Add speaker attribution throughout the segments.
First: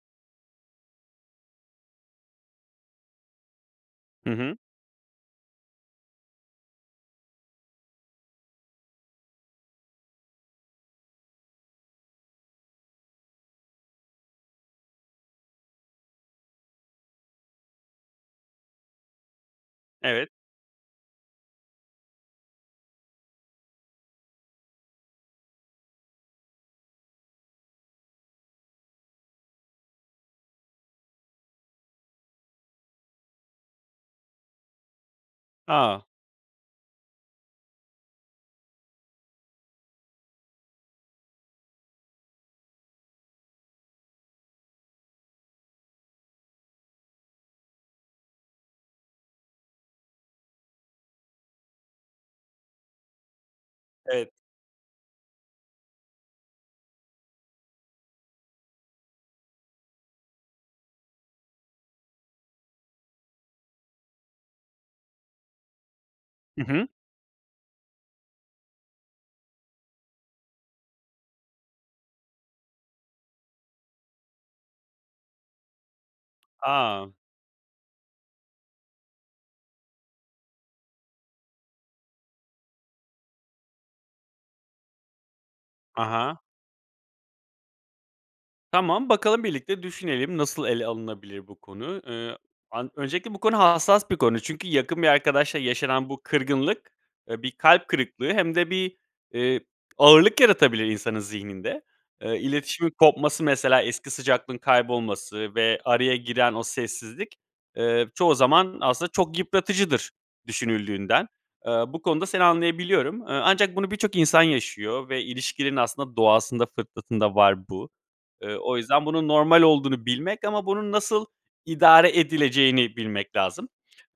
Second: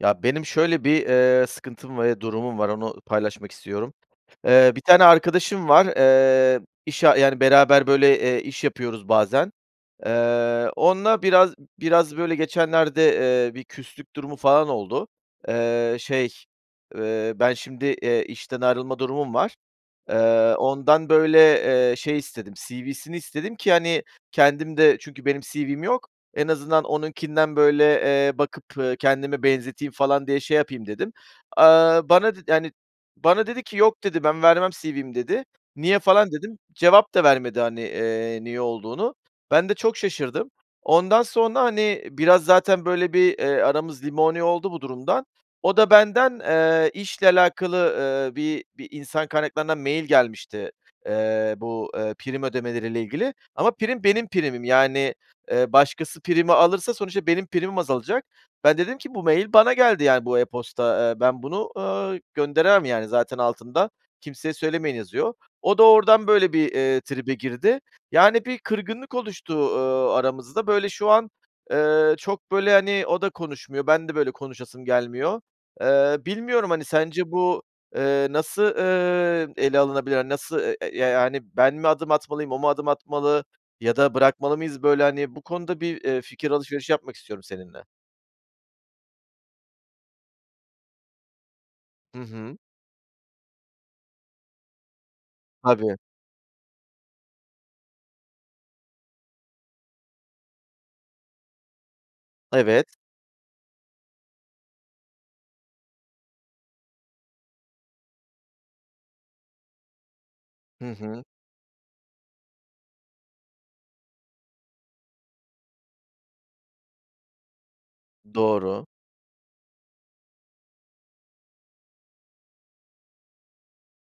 Speaker 1: Ya, benim şöyle bir, eee, sıkıntım var ve durumum var onu paylaşmak istiyorum.
Speaker 2: Hı hı.
Speaker 1: Eee, bir tane arkadaşım var, eee, iş a yani, beraber böyle, eee, iş yapıyoruz bazen, eee, onla biraz biraz böyle geçenlerde, eee, bir küslük durumu falan oldu. Eee, şey, eee, ben şimdi, eee, işten ayrılma durumum var.
Speaker 2: Evet.
Speaker 1: Eee, ondan böyle, eee, şey istedim, CV'sini istedim ki, hani, kendim de çünkü benim CV'm yok, en azından onunkinden böyle, eee, bakıp, ııı, kendime benzeteyim falan diye şey yapayım dedim. Iıı, bana dedi yani, bana dedi ki, "Yok." dedi, "Ben vermem CV'mi." dedi. "Niye?"
Speaker 2: A!
Speaker 1: falan dedim. Cevap da vermedi, hani, eee, niye olduğunu. Ben de çok şaşırdım. Ondan sonra, hani, biraz zaten böyle bir, eee, aramız limoni oldu bu durumdan. O da benden, eee, işle alakalı, ııı, bir bir insan kaynaklarına mail gelmişti, eee, bu, eee, prim ödemeleriyle ilgili. Ama prim benim
Speaker 2: Evet.
Speaker 1: primim, yani, eee, başkası primi alırsa sonuçta benim primim azalacak. Ben dedim ki, "Bu mail bana geldi, yani, bu e-posta, eee, ben bunu, ııı, gönderemem, yani, zaten altında kimseye söylemeyin yazıyor." O da oradan böyle
Speaker 2: Hı
Speaker 1: bir,
Speaker 2: hı.
Speaker 1: eee, tribe girdi, yani bir kırgınlık oluştu, ııı, aramızda. Böyle şu an, eee, çok böyle, hani, o da konuşmuyor. Ben de böyle konuşasım gelmiyor. Eee, bilmiyorum, hani,
Speaker 2: A!
Speaker 1: sence bu, eee, nasıl, ııı, ele alınabilir, hani, nasıl e e ya yani, ben mi adım atmalıyım, o mu adım atmalı ya da bırakmalı mıyız böyle hani? Bu konuda bir,
Speaker 2: Ha
Speaker 1: eee,
Speaker 2: ha.
Speaker 1: fikir alışverişi yapmak istiyorum seninle.
Speaker 2: Tamam, bakalım birlikte düşünelim, nasıl ele alınabilir bu konu?
Speaker 1: Hı
Speaker 2: Iıı,
Speaker 1: hı.
Speaker 2: an öncelikle bu konu hassas bir konu. Çünkü yakın bir arkadaşla
Speaker 1: Tabii.
Speaker 2: yaşanan bu kırgınlık, ııı, bir kalp kırıklığı hem de bir, ııı, ağırlık yaratabilir insanın zihninde. Iıı,
Speaker 1: Evet.
Speaker 2: iletişimin kopması, mesela eski sıcaklığın kaybolması ve araya giren o sessizlik, ııı, çoğu zaman aslında çok yıpratıcıdır
Speaker 1: Hı hı.
Speaker 2: düşünüldüğünden. Iıı, bu konuda seni anlayabiliyorum. Iıı, ancak bunu birçok insan yaşıyor ve ilişkilerin aslında doğasında, fıtratında var bu. Iıı, o
Speaker 1: Doğru.
Speaker 2: yüzden bunun normal olduğunu bilmek ama bunun nasıl idare edileceğini bilmek lazım.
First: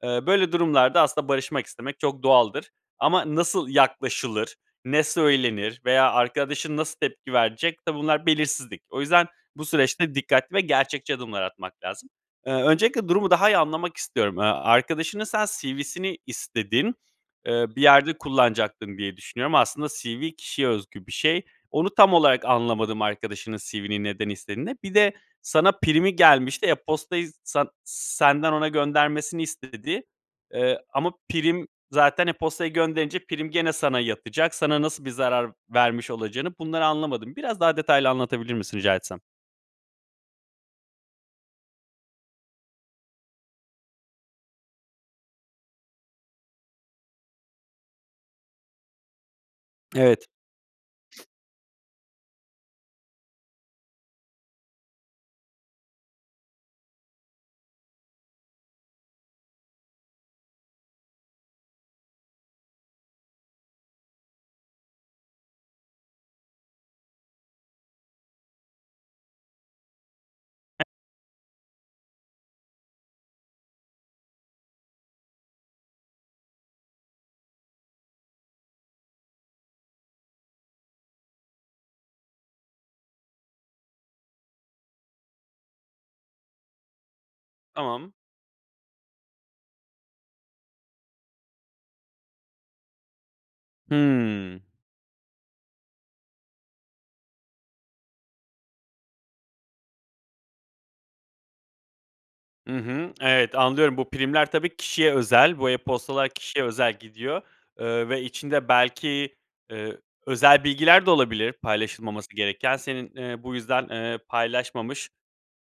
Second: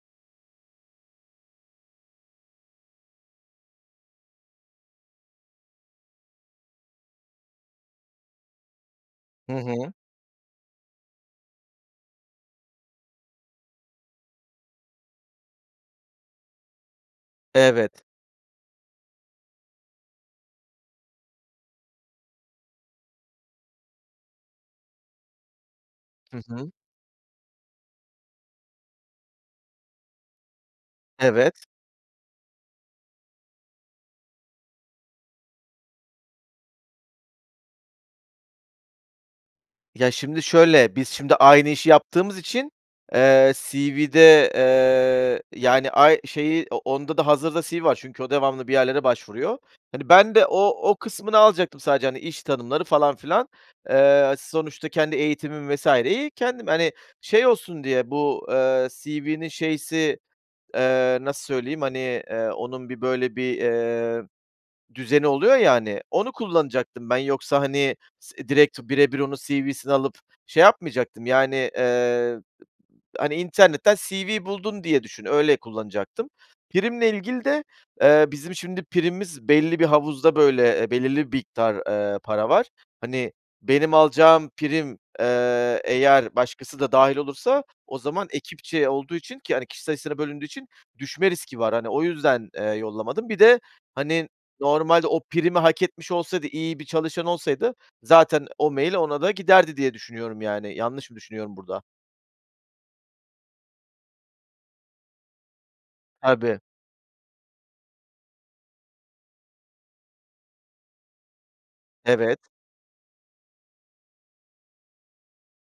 Speaker 2: Iıı, böyle durumlarda aslında barışmak istemek çok doğaldır ama nasıl yaklaşılır, ne söylenir veya arkadaşın nasıl tepki verecek? Tabii, bunlar belirsizlik. O yüzden
Speaker 1: Hı
Speaker 2: bu
Speaker 1: hı.
Speaker 2: süreçte dikkatli ve gerçekçi adımlar atmak lazım. Iıı, öncelikle durumu daha iyi anlamak istiyorum. Iıı, arkadaşının sen CV'sini istedin, ııı, bir
Speaker 1: Evet.
Speaker 2: yerde kullanacaktın diye düşünüyorum. Aslında CV kişiye özgü bir şey. Onu tam olarak anlamadım, arkadaşının CV'ni neden istediğini. Bir de sana primi
Speaker 1: Hı
Speaker 2: gelmişti,
Speaker 1: hı.
Speaker 2: e-postayı san senden ona göndermesini istedi, eee, ama
Speaker 1: Evet.
Speaker 2: prim zaten e-postayı gönderince prim gene sana yatacak, sana nasıl bir zarar vermiş olacağını, bunları anlamadım. Biraz daha detaylı anlatabilir misin, rica etsem?
Speaker 1: Ya, şimdi şöyle, biz şimdi aynı işi yaptığımız için, eee, CV'de, eee, yani, ay şeyi, o onda da hazırda CV var çünkü o devamlı bir yerlere başvuruyor. Hani,
Speaker 2: Evet.
Speaker 1: ben de o o kısmını alacaktım sadece, hani, iş tanımları falan filan. Eee, sonuçta kendi eğitimim vesaireyi kendim, hani, şey olsun diye, bu, ııı, CV'nin şeysi, eee, nasıl söyleyeyim, hani, eee, onun bir böyle bir, eee, düzeni oluyor ya, hani, onu kullanacaktım ben. Yoksa, hani, s direkt birebir onun CV'sini alıp şey
Speaker 2: [unintelligible]
Speaker 1: yapmayacaktım, yani. Iıı, hani, internetten CV buldun diye düşün, öyle kullanacaktım. Primle ilgili de, ııı, bizim şimdi primimiz belli bir havuzda, böyle, e belirli bir miktar, ııı, para var. Hani, benim alacağım prim, eee, eğer başkası da dâhil olursa o
Speaker 2: Tamam.
Speaker 1: zaman ekipçe olduğu için ki, hani, kişi sayısına bölündüğü için düşme riski var. Hani, o yüzden, eee, yollamadım. Bir de, hani,
Speaker 2: Hıı.
Speaker 1: normalde o primi hak etmiş olsaydı, iyi bir çalışan olsaydı zaten o mail ona da giderdi diye düşünüyorum, yani. Yanlış mı düşünüyorum burada?
Speaker 2: I hı, evet, anlıyorum. Bu primler tabii kişiye özel, bu e-postalar
Speaker 1: Tabii.
Speaker 2: kişiye özel gidiyor, ııı, ve içinde belki, ııı, özel bilgiler de olabilir paylaşılmaması
Speaker 1: Evet.
Speaker 2: gereken. Senin, ııı, bu yüzden, ııı, paylaşmamış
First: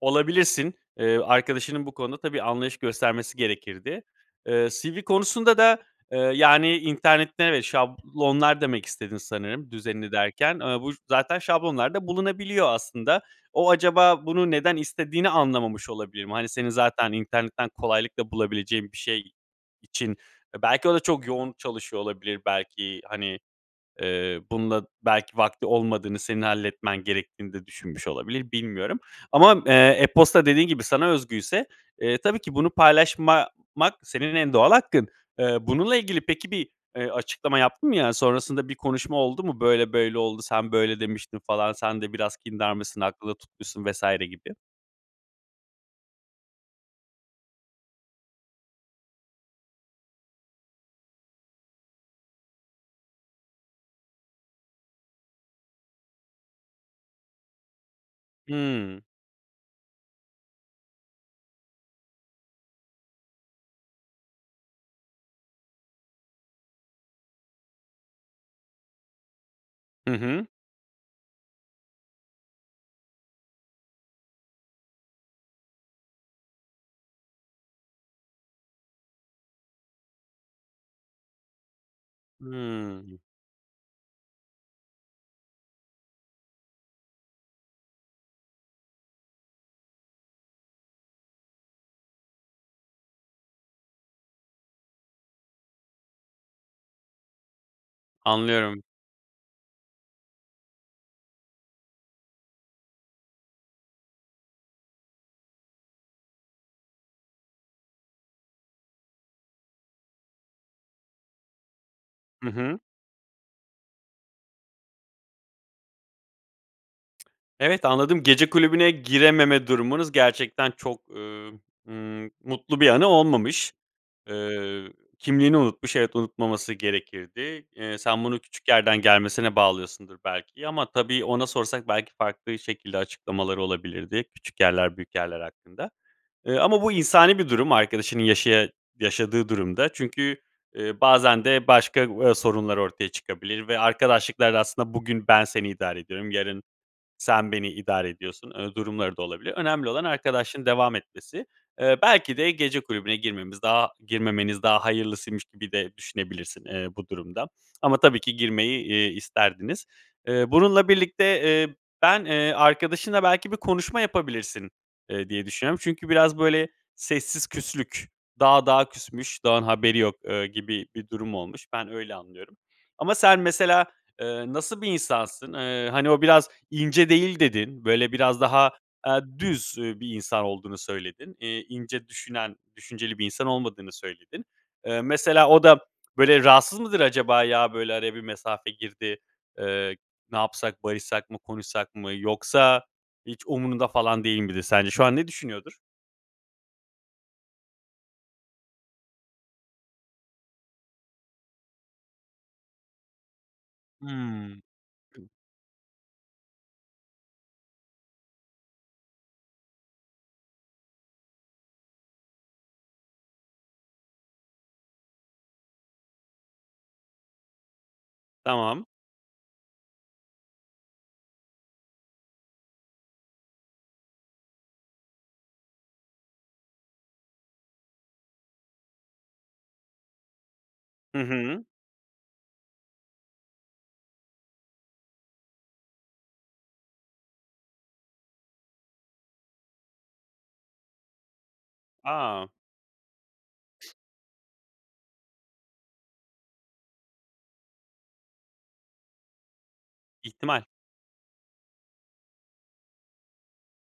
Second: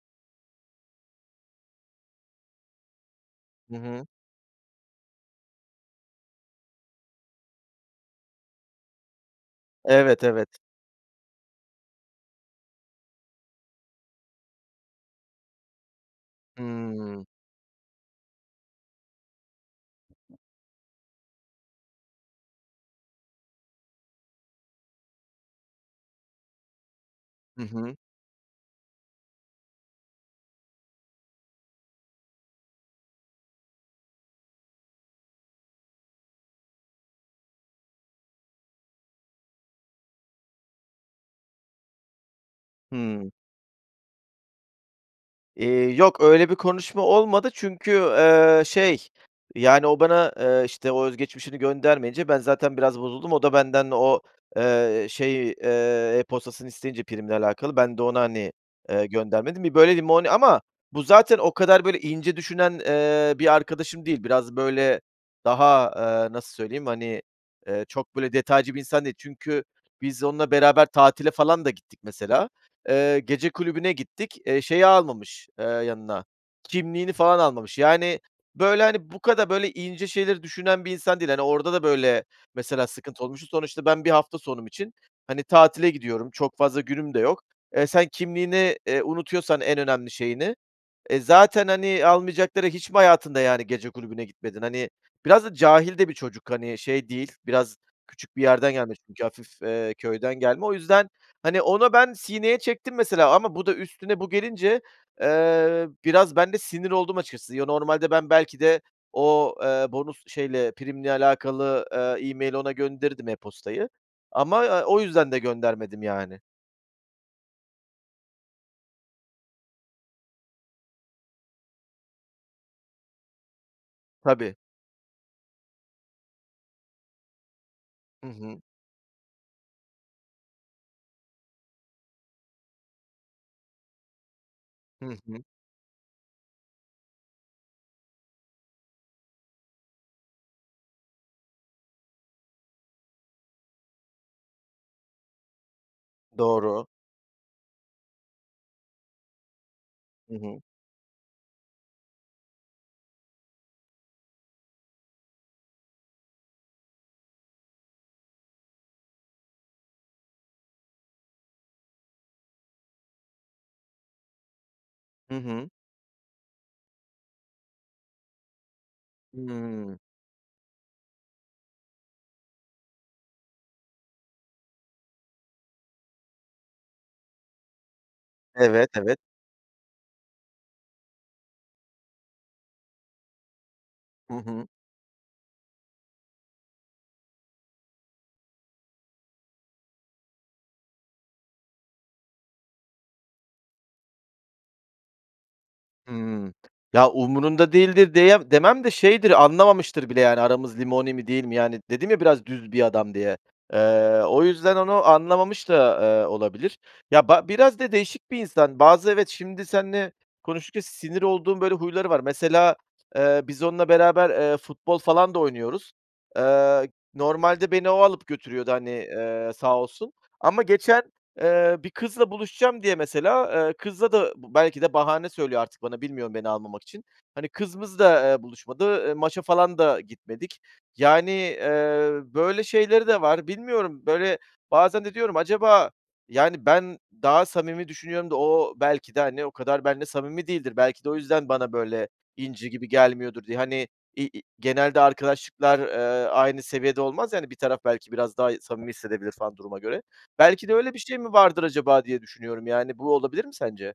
Speaker 2: olabilirsin. Iıı, arkadaşının bu konuda tabii anlayış göstermesi
Speaker 1: Hı
Speaker 2: gerekirdi.
Speaker 1: hı.
Speaker 2: Iıı, CV konusunda da, ııı, yani, internette, evet, şablonlar demek istedin sanırım düzenini
Speaker 1: Evet,
Speaker 2: derken.
Speaker 1: evet.
Speaker 2: Iıı, bu zaten şablonlarda bulunabiliyor aslında. O acaba bunu neden istediğini anlamamış olabilir mi? Hani, senin zaten
Speaker 1: Hıı.
Speaker 2: internetten kolaylıkla bulabileceğin bir şey için, e, belki o da çok yoğun çalışıyor olabilir, belki. Hani, eee, bununla belki vakti olmadığını, senin halletmen gerektiğini
Speaker 1: Hı
Speaker 2: de
Speaker 1: hı.
Speaker 2: düşünmüş olabilir, bilmiyorum ama, eee, e-posta dediğin gibi sana özgüyse, eee, tabii ki bunu paylaşmamak senin en doğal hakkın. Iıı, bununla ilgili peki bir, ııı, açıklama yaptın mı? Yani, sonrasında bir konuşma oldu mu? Böyle böyle oldu, sen böyle demiştin falan, sen de biraz kindarmışsın,
Speaker 1: Hıı.
Speaker 2: aklında tutmuşsun vs. gibi.
Speaker 1: Eee, yok öyle bir konuşma olmadı çünkü, eee, şey yani o bana, eee, işte, o özgeçmişini göndermeyince ben zaten biraz bozuldum. O da benden o, eee, şeyi, eee, e-postasını isteyince, primle alakalı ben de ona, hani,
Speaker 2: Hıı.
Speaker 1: eee, göndermedim. Bir böyle limoni... Ama bu zaten o kadar böyle ince düşünen, eee, bir arkadaşım değil. Biraz böyle daha, aaa, nasıl söyleyeyim, hani, eee, çok böyle detaycı bir insan değil. Çünkü
Speaker 2: Hı
Speaker 1: biz
Speaker 2: hı.
Speaker 1: onunla beraber tatile falan da gittik mesela. Eee, gece kulübüne gittik. Eee, şeyi almamış, eee, yanına kimliğini falan almamış. Yani böyle, hani, bu kadar böyle ince şeyleri düşünen bir insan değil. Hani, orada da böyle mesela
Speaker 2: Hıı.
Speaker 1: sıkıntı olmuştu. Sonuçta ben bir hafta sonum için, hani, tatile gidiyorum. Çok fazla günüm de yok. Eee, sen kimliğini, eee, unutuyorsan en önemli şeyini, eee, zaten, hani, almayacakları... Hiç mi hayatında yani gece kulübüne gitmedin? Hani, biraz da cahil de bir çocuk, hani, şey değil, biraz küçük bir yerden
Speaker 2: Anlıyorum.
Speaker 1: gelmiş çünkü hafif, eee, köyden gelme. O yüzden, hani, orada ben sineye çektim mesela ama bu da üstüne bu gelince, eee, biraz ben de sinir oldum açıkçası. Yo, normalde ben belki de o, eee, bonus şeyle primle alakalı, eee,
Speaker 2: Hı
Speaker 1: e-mail ona
Speaker 2: hı.
Speaker 1: gönderirdim e-postayı ama, eee, o yüzden de göndermedim yani.
Speaker 2: Evet, anladım. Gece kulübüne girememe durumunuz gerçekten çok, ııı, ımm, mutlu bir anı olmamış.
Speaker 1: Tabii.
Speaker 2: Iıı, kimliğini unutmuş. Evet, unutmaması gerekirdi. Eee, sen
Speaker 1: Hı
Speaker 2: bunu
Speaker 1: hı.
Speaker 2: küçük yerden gelmesine bağlıyorsundur belki ama tabii, ona sorsak belki farklı şekilde açıklamaları olabilirdi; küçük yerler,
Speaker 1: Hı
Speaker 2: büyük yerler
Speaker 1: hı.
Speaker 2: hakkında. Iıı, ama bu insani bir durum arkadaşının yaşıya yaşadığı durum da. Çünkü, ııı, bazen de başka, aaa, sorunlar ortaya çıkabilir ve arkadaşlıklar da aslında, "Bugün ben seni idare ediyorum, yarın
Speaker 1: Doğru.
Speaker 2: sen beni idare ediyorsun." ııı, durumları da olabilir. Önemli olan
Speaker 1: Hı hı.
Speaker 2: arkadaşlığın devam etmesi. Iıı, belki de gece kulübüne girmemiz daha girmemeniz daha hayırlısıymış gibi de düşünebilirsin, eee, bu durumda. Ama tabii ki girmeyi, iii, isterdiniz. Eee, bununla birlikte, eee, ben, eee, arkadaşınla belki bir konuşma yapabilirsin, eee,
Speaker 1: Hı
Speaker 2: diye
Speaker 1: hı.
Speaker 2: düşünüyorum. Çünkü biraz böyle sessiz küslük, dağ dağa küsmüş dağın haberi
Speaker 1: Hıı.
Speaker 2: yok, ııı, gibi bir durum olmuş. Ben öyle anlıyorum. Ama sen mesela, ııı, nasıl bir insansın? Iıı, hani, o biraz ince değil dedin, böyle, biraz daha,
Speaker 1: Evet, evet.
Speaker 2: aaa, düz, ııı, bir insan olduğunu söyledin. İii, ince düşünen, düşünceli bir insan olmadığını
Speaker 1: Hı
Speaker 2: söyledin.
Speaker 1: hı.
Speaker 2: Iıı, mesela o da böyle rahatsız mıdır acaba, "Ya, böyle araya bir mesafe girdi, ııı, ne yapsak, barışsak mı, konuşsak mı?" yoksa hiç umurunda falan değil midir sence? Şu an ne düşünüyordur?
Speaker 1: Hıı. Ya, umurunda değildir deyem demem de şeydir, anlamamıştır bile yani aramız limoni mi değil mi? Yani dedim ya, biraz düz bir adam diye. Eee, o
Speaker 2: Hıı.
Speaker 1: yüzden onu anlamamış da, eee, olabilir. Ya, ba biraz da değişik bir insan. Bazı evet, şimdi seninle konuştukça sinir olduğum böyle huyları var. Mesela, eee, biz onunla beraber, eee, futbol falan da oynuyoruz. Eee, normalde beni o alıp götürüyordu,
Speaker 2: Tamam.
Speaker 1: hani, eee, sağ olsun. Ama geçen, eee, bir kızla buluşacağım diye mesela, eee, kızla da -b belki de bahane söylüyor artık bana, bilmiyorum beni almamak için hani, kız mız da, eee, buluşmadı, eee, maça falan da gitmedik.
Speaker 2: Hı
Speaker 1: Yani,
Speaker 2: hı.
Speaker 1: eee, böyle şeyleri de var. Bilmiyorum. Böyle bazen de diyorum acaba yani ben daha samimi düşünüyorum da o belki de, hani, o kadar benimle samimi değildir. Belki de o yüzden bana böyle
Speaker 2: A!
Speaker 1: inci gibi gelmiyordur diye. Hani, i i genelde arkadaşlıklar, eee, aynı seviyede olmaz ya, hani, bir taraf belki biraz daha i samimi hissedebilir falan duruma göre.
Speaker 2: İhtimal.
Speaker 1: Belki de öyle bir şey mi vardır acaba diye düşünüyorum. Yani bu olabilir mi sence?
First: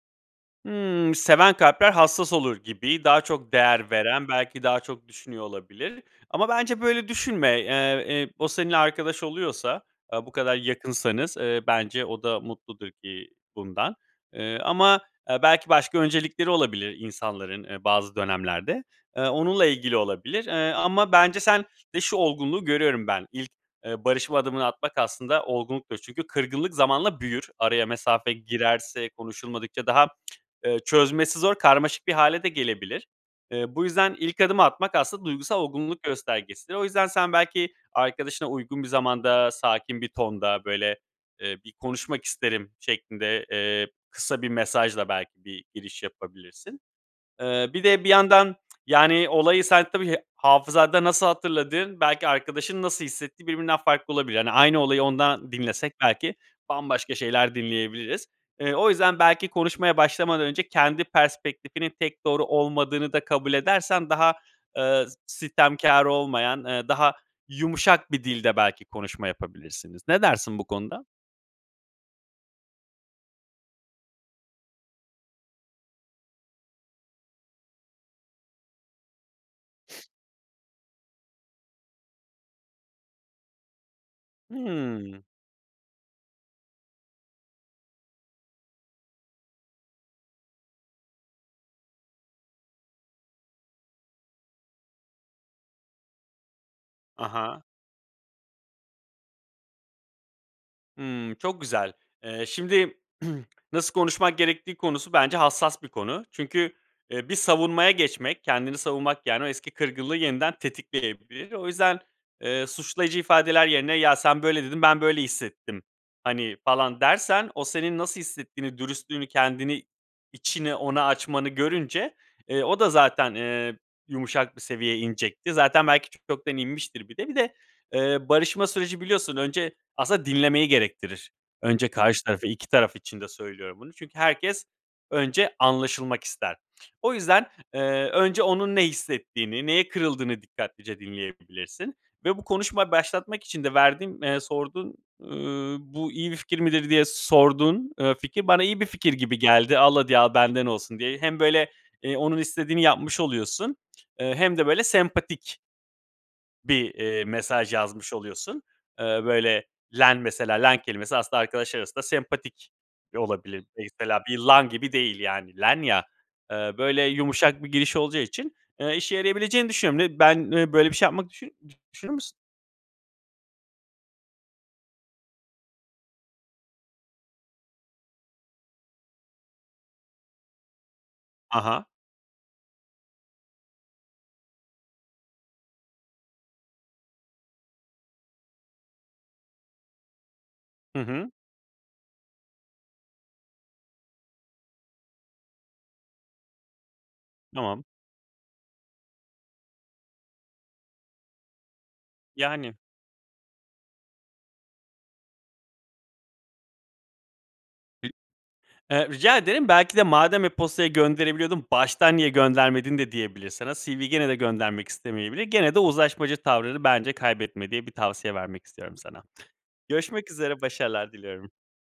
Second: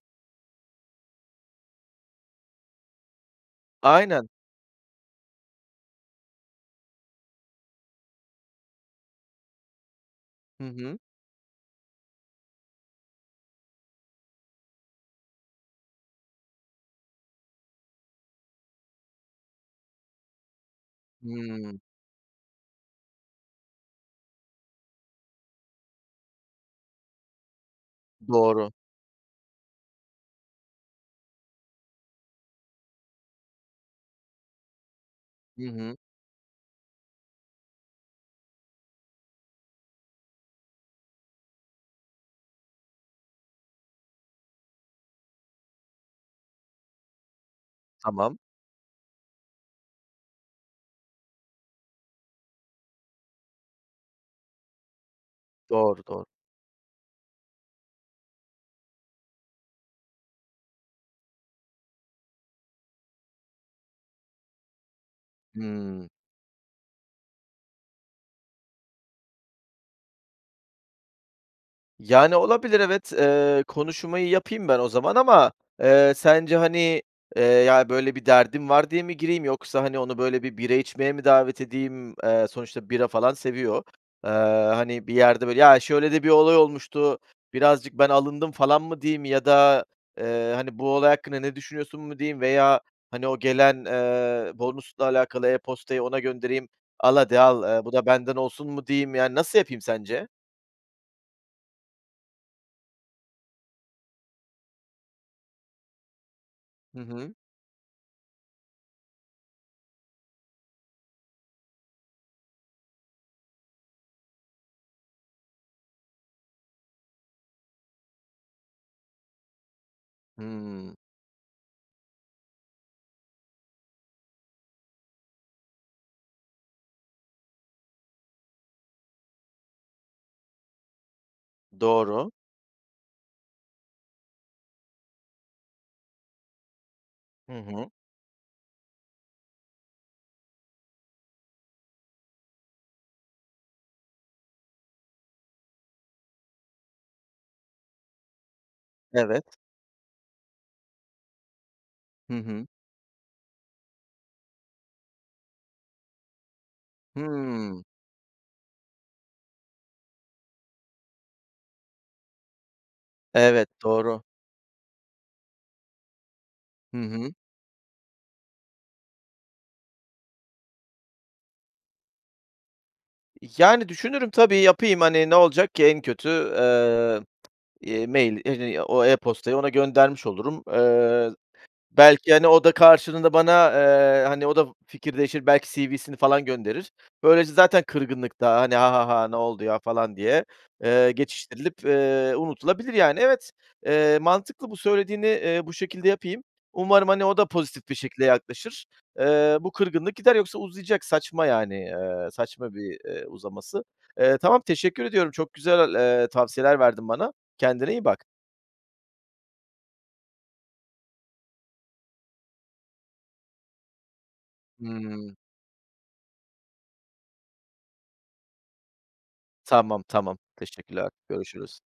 Speaker 2: Hıı, seven kalpler hassas olur gibi daha çok değer veren
Speaker 1: Aynen.
Speaker 2: belki daha çok düşünüyor olabilir. Ama bence böyle düşünme. Eee, eee, o seninle arkadaş oluyorsa, aaa, bu kadar
Speaker 1: Hı hı.
Speaker 2: yakınsanız, eee, bence o da mutludur ki bundan. Eee, ama, eee, belki başka öncelikleri olabilir insanların, eee, bazı dönemlerde. Eee, onunla ilgili olabilir, eee, ama bence sen
Speaker 1: Hıı.
Speaker 2: de şu olgunluğu görüyorum ben. İlk, eee, barışma adımını atmak aslında olgunluktur. Çünkü kırgınlık zamanla büyür. Araya mesafe
Speaker 1: Doğru.
Speaker 2: girerse, konuşulmadıkça daha, eee, çözmesi zor karmaşık bir hâle de gelebilir. Eee, bu yüzden ilk adımı atmak aslında duygusal
Speaker 1: Hı hı.
Speaker 2: olgunluk göstergesidir. O yüzden sen belki arkadaşına uygun bir zamanda, sakin bir tonda böyle, eee, bir konuşmak isterim şeklinde, eee, kısa bir mesajla belki bir giriş yapabilirsin. Eee, bir de bir
Speaker 1: Tamam.
Speaker 2: yandan, yani, olayı sen tabii hafızanda nasıl hatırladığın, belki arkadaşın nasıl hissettiği birbirinden farklı olabilir. Hani, aynı olayı ondan dinlesek
Speaker 1: Doğru, doğru.
Speaker 2: belki bambaşka şeyler dinleyebiliriz. Eee, o yüzden belki konuşmaya başlamadan önce kendi perspektifinin tek doğru olmadığını da kabul edersen daha, eee, s sitemkâr
Speaker 1: Hıı.
Speaker 2: olmayan, eee, daha yumuşak bir dilde belki konuşma yapabilirsiniz. Ne dersin bu konuda?
Speaker 1: Yani olabilir, evet, eee, konuşmayı yapayım ben o zaman ama, eee, sence, hani, eee, "Ya, böyle bir derdim." var diye mi gireyim yoksa, hani, onu böyle bir bira içmeye mi davet edeyim? Eee, sonuçta bira falan seviyor, eee, hani, "Bir
Speaker 2: Hıı.
Speaker 1: yerde böyle, ya, şöyle de bir olay olmuştu, birazcık ben alındım" falan mı diyeyim? Ya da, eee, hani, "Bu olay hakkında ne düşünüyorsun mu" diyeyim? Veya, hani, o gelen, eee, bonusla alakalı e-postayı ona göndereyim. "Al hadi
Speaker 2: Aha.
Speaker 1: al, eee, bu da benden olsun" mu diyeyim yani, nasıl yapayım sence?
Speaker 2: Hıı, çok güzel. Eee, şimdi nasıl konuşmak gerektiği konusu bence hassas bir konu. Çünkü,
Speaker 1: Hı
Speaker 2: eee, bir
Speaker 1: hı.
Speaker 2: savunmaya geçmek, kendini savunmak, yani, o eski kırgınlığı yeniden tetikleyebilir. O yüzden, eee, suçlayıcı ifadeler yerine "Ya sen böyle dedin, ben böyle hissettim." hani, falan dersen, o senin nasıl hissettiğini, dürüstlüğünü, kendini içini
Speaker 1: Hıı.
Speaker 2: ona açmanı görünce, eee, o da zaten, eee, yumuşak bir seviyeye inecekti. Zaten belki çoktan inmiştir bir de. Bir de barışma süreci biliyorsun önce aslında dinlemeyi gerektirir. Önce karşı
Speaker 1: Doğru.
Speaker 2: taraf 2 taraf için de söylüyorum bunu. Çünkü herkes önce anlaşılmak ister. O yüzden,
Speaker 1: Hı
Speaker 2: eee,
Speaker 1: hı.
Speaker 2: önce onun ne hissettiğini, neye kırıldığını dikkatlice dinleyebilirsin. Ve bu konuşmayı başlatmak için de verdiğin, eee, sorduğun, ııı, "Bu iyi bir fikir midir?" diye sorduğun eee fikir bana iyi bir fikir gibi
Speaker 1: Evet.
Speaker 2: geldi al hadi al benden olsun diye. Hem böyle, eee,
Speaker 1: Hı
Speaker 2: onun
Speaker 1: hı.
Speaker 2: istediğini yapmış oluyorsun, eee, hem de böyle sempatik bir, eee, mesaj
Speaker 1: Hıı.
Speaker 2: yazmış oluyorsun. Eee, böyle "len" mesela "len" kelimesi aslında arkadaş arasında sempatik olabilir.
Speaker 1: Evet,
Speaker 2: Mesela
Speaker 1: doğru.
Speaker 2: bir "lan" gibi değil yani "len" ya, eee,
Speaker 1: Hı
Speaker 2: böyle
Speaker 1: hı.
Speaker 2: yumuşak bir giriş olacağı için, eee, işe yarayabileceğini düşünüyorum. Ne ben, eee, böyle bir şey yapmak düşünür mü düşünür müsün?
Speaker 1: Yani, düşünürüm, tabii yapayım, hani, ne olacak ki? En kötü, eee, eee, mail, i i o e-postayı ona göndermiş olurum. Eee,
Speaker 2: A ha.
Speaker 1: belki, hani, o da karşılığında bana, eee, hani, o da fikir değişir, belki cv'sini falan gönderir. Böylece zaten kırgınlık da, hani, "Ha, ha, ha! Ne oldu ya?" falan diye,
Speaker 2: Hı
Speaker 1: eee,
Speaker 2: hı.
Speaker 1: geçiştirilip, eee, unutulabilir, yani. Evet, eee, mantıklı bu söylediğini, eee, bu şekilde yapayım. Umarım, hani, o da
Speaker 2: Tamam.
Speaker 1: pozitif bir şekilde yaklaşır. Eee, bu kırgınlık gider yoksa uzayacak, saçma yani, eee, saçma
Speaker 2: Yani.
Speaker 1: bir, eee, uzaması. Eee, tamam teşekkür ediyorum, çok güzel, eee, tavsiyeler verdin bana. Kendine iyi
Speaker 2: Hı,
Speaker 1: bak.
Speaker 2: eee, rica ederim belki de "madem e-postayla gönderebiliyordun, baştan niye göndermedin" de diyebilir sana. CV'yi gene de göndermek
Speaker 1: Hıı.
Speaker 2: istemeyebilir. Gene de uzlaşmacı tavrını bence kaybetme diye bir tavsiye vermek istiyorum sana.
Speaker 1: Tamam
Speaker 2: Görüşmek
Speaker 1: tamam,
Speaker 2: üzere
Speaker 1: teşekkürler
Speaker 2: başarılar diliyorum.
Speaker 1: görüşürüz.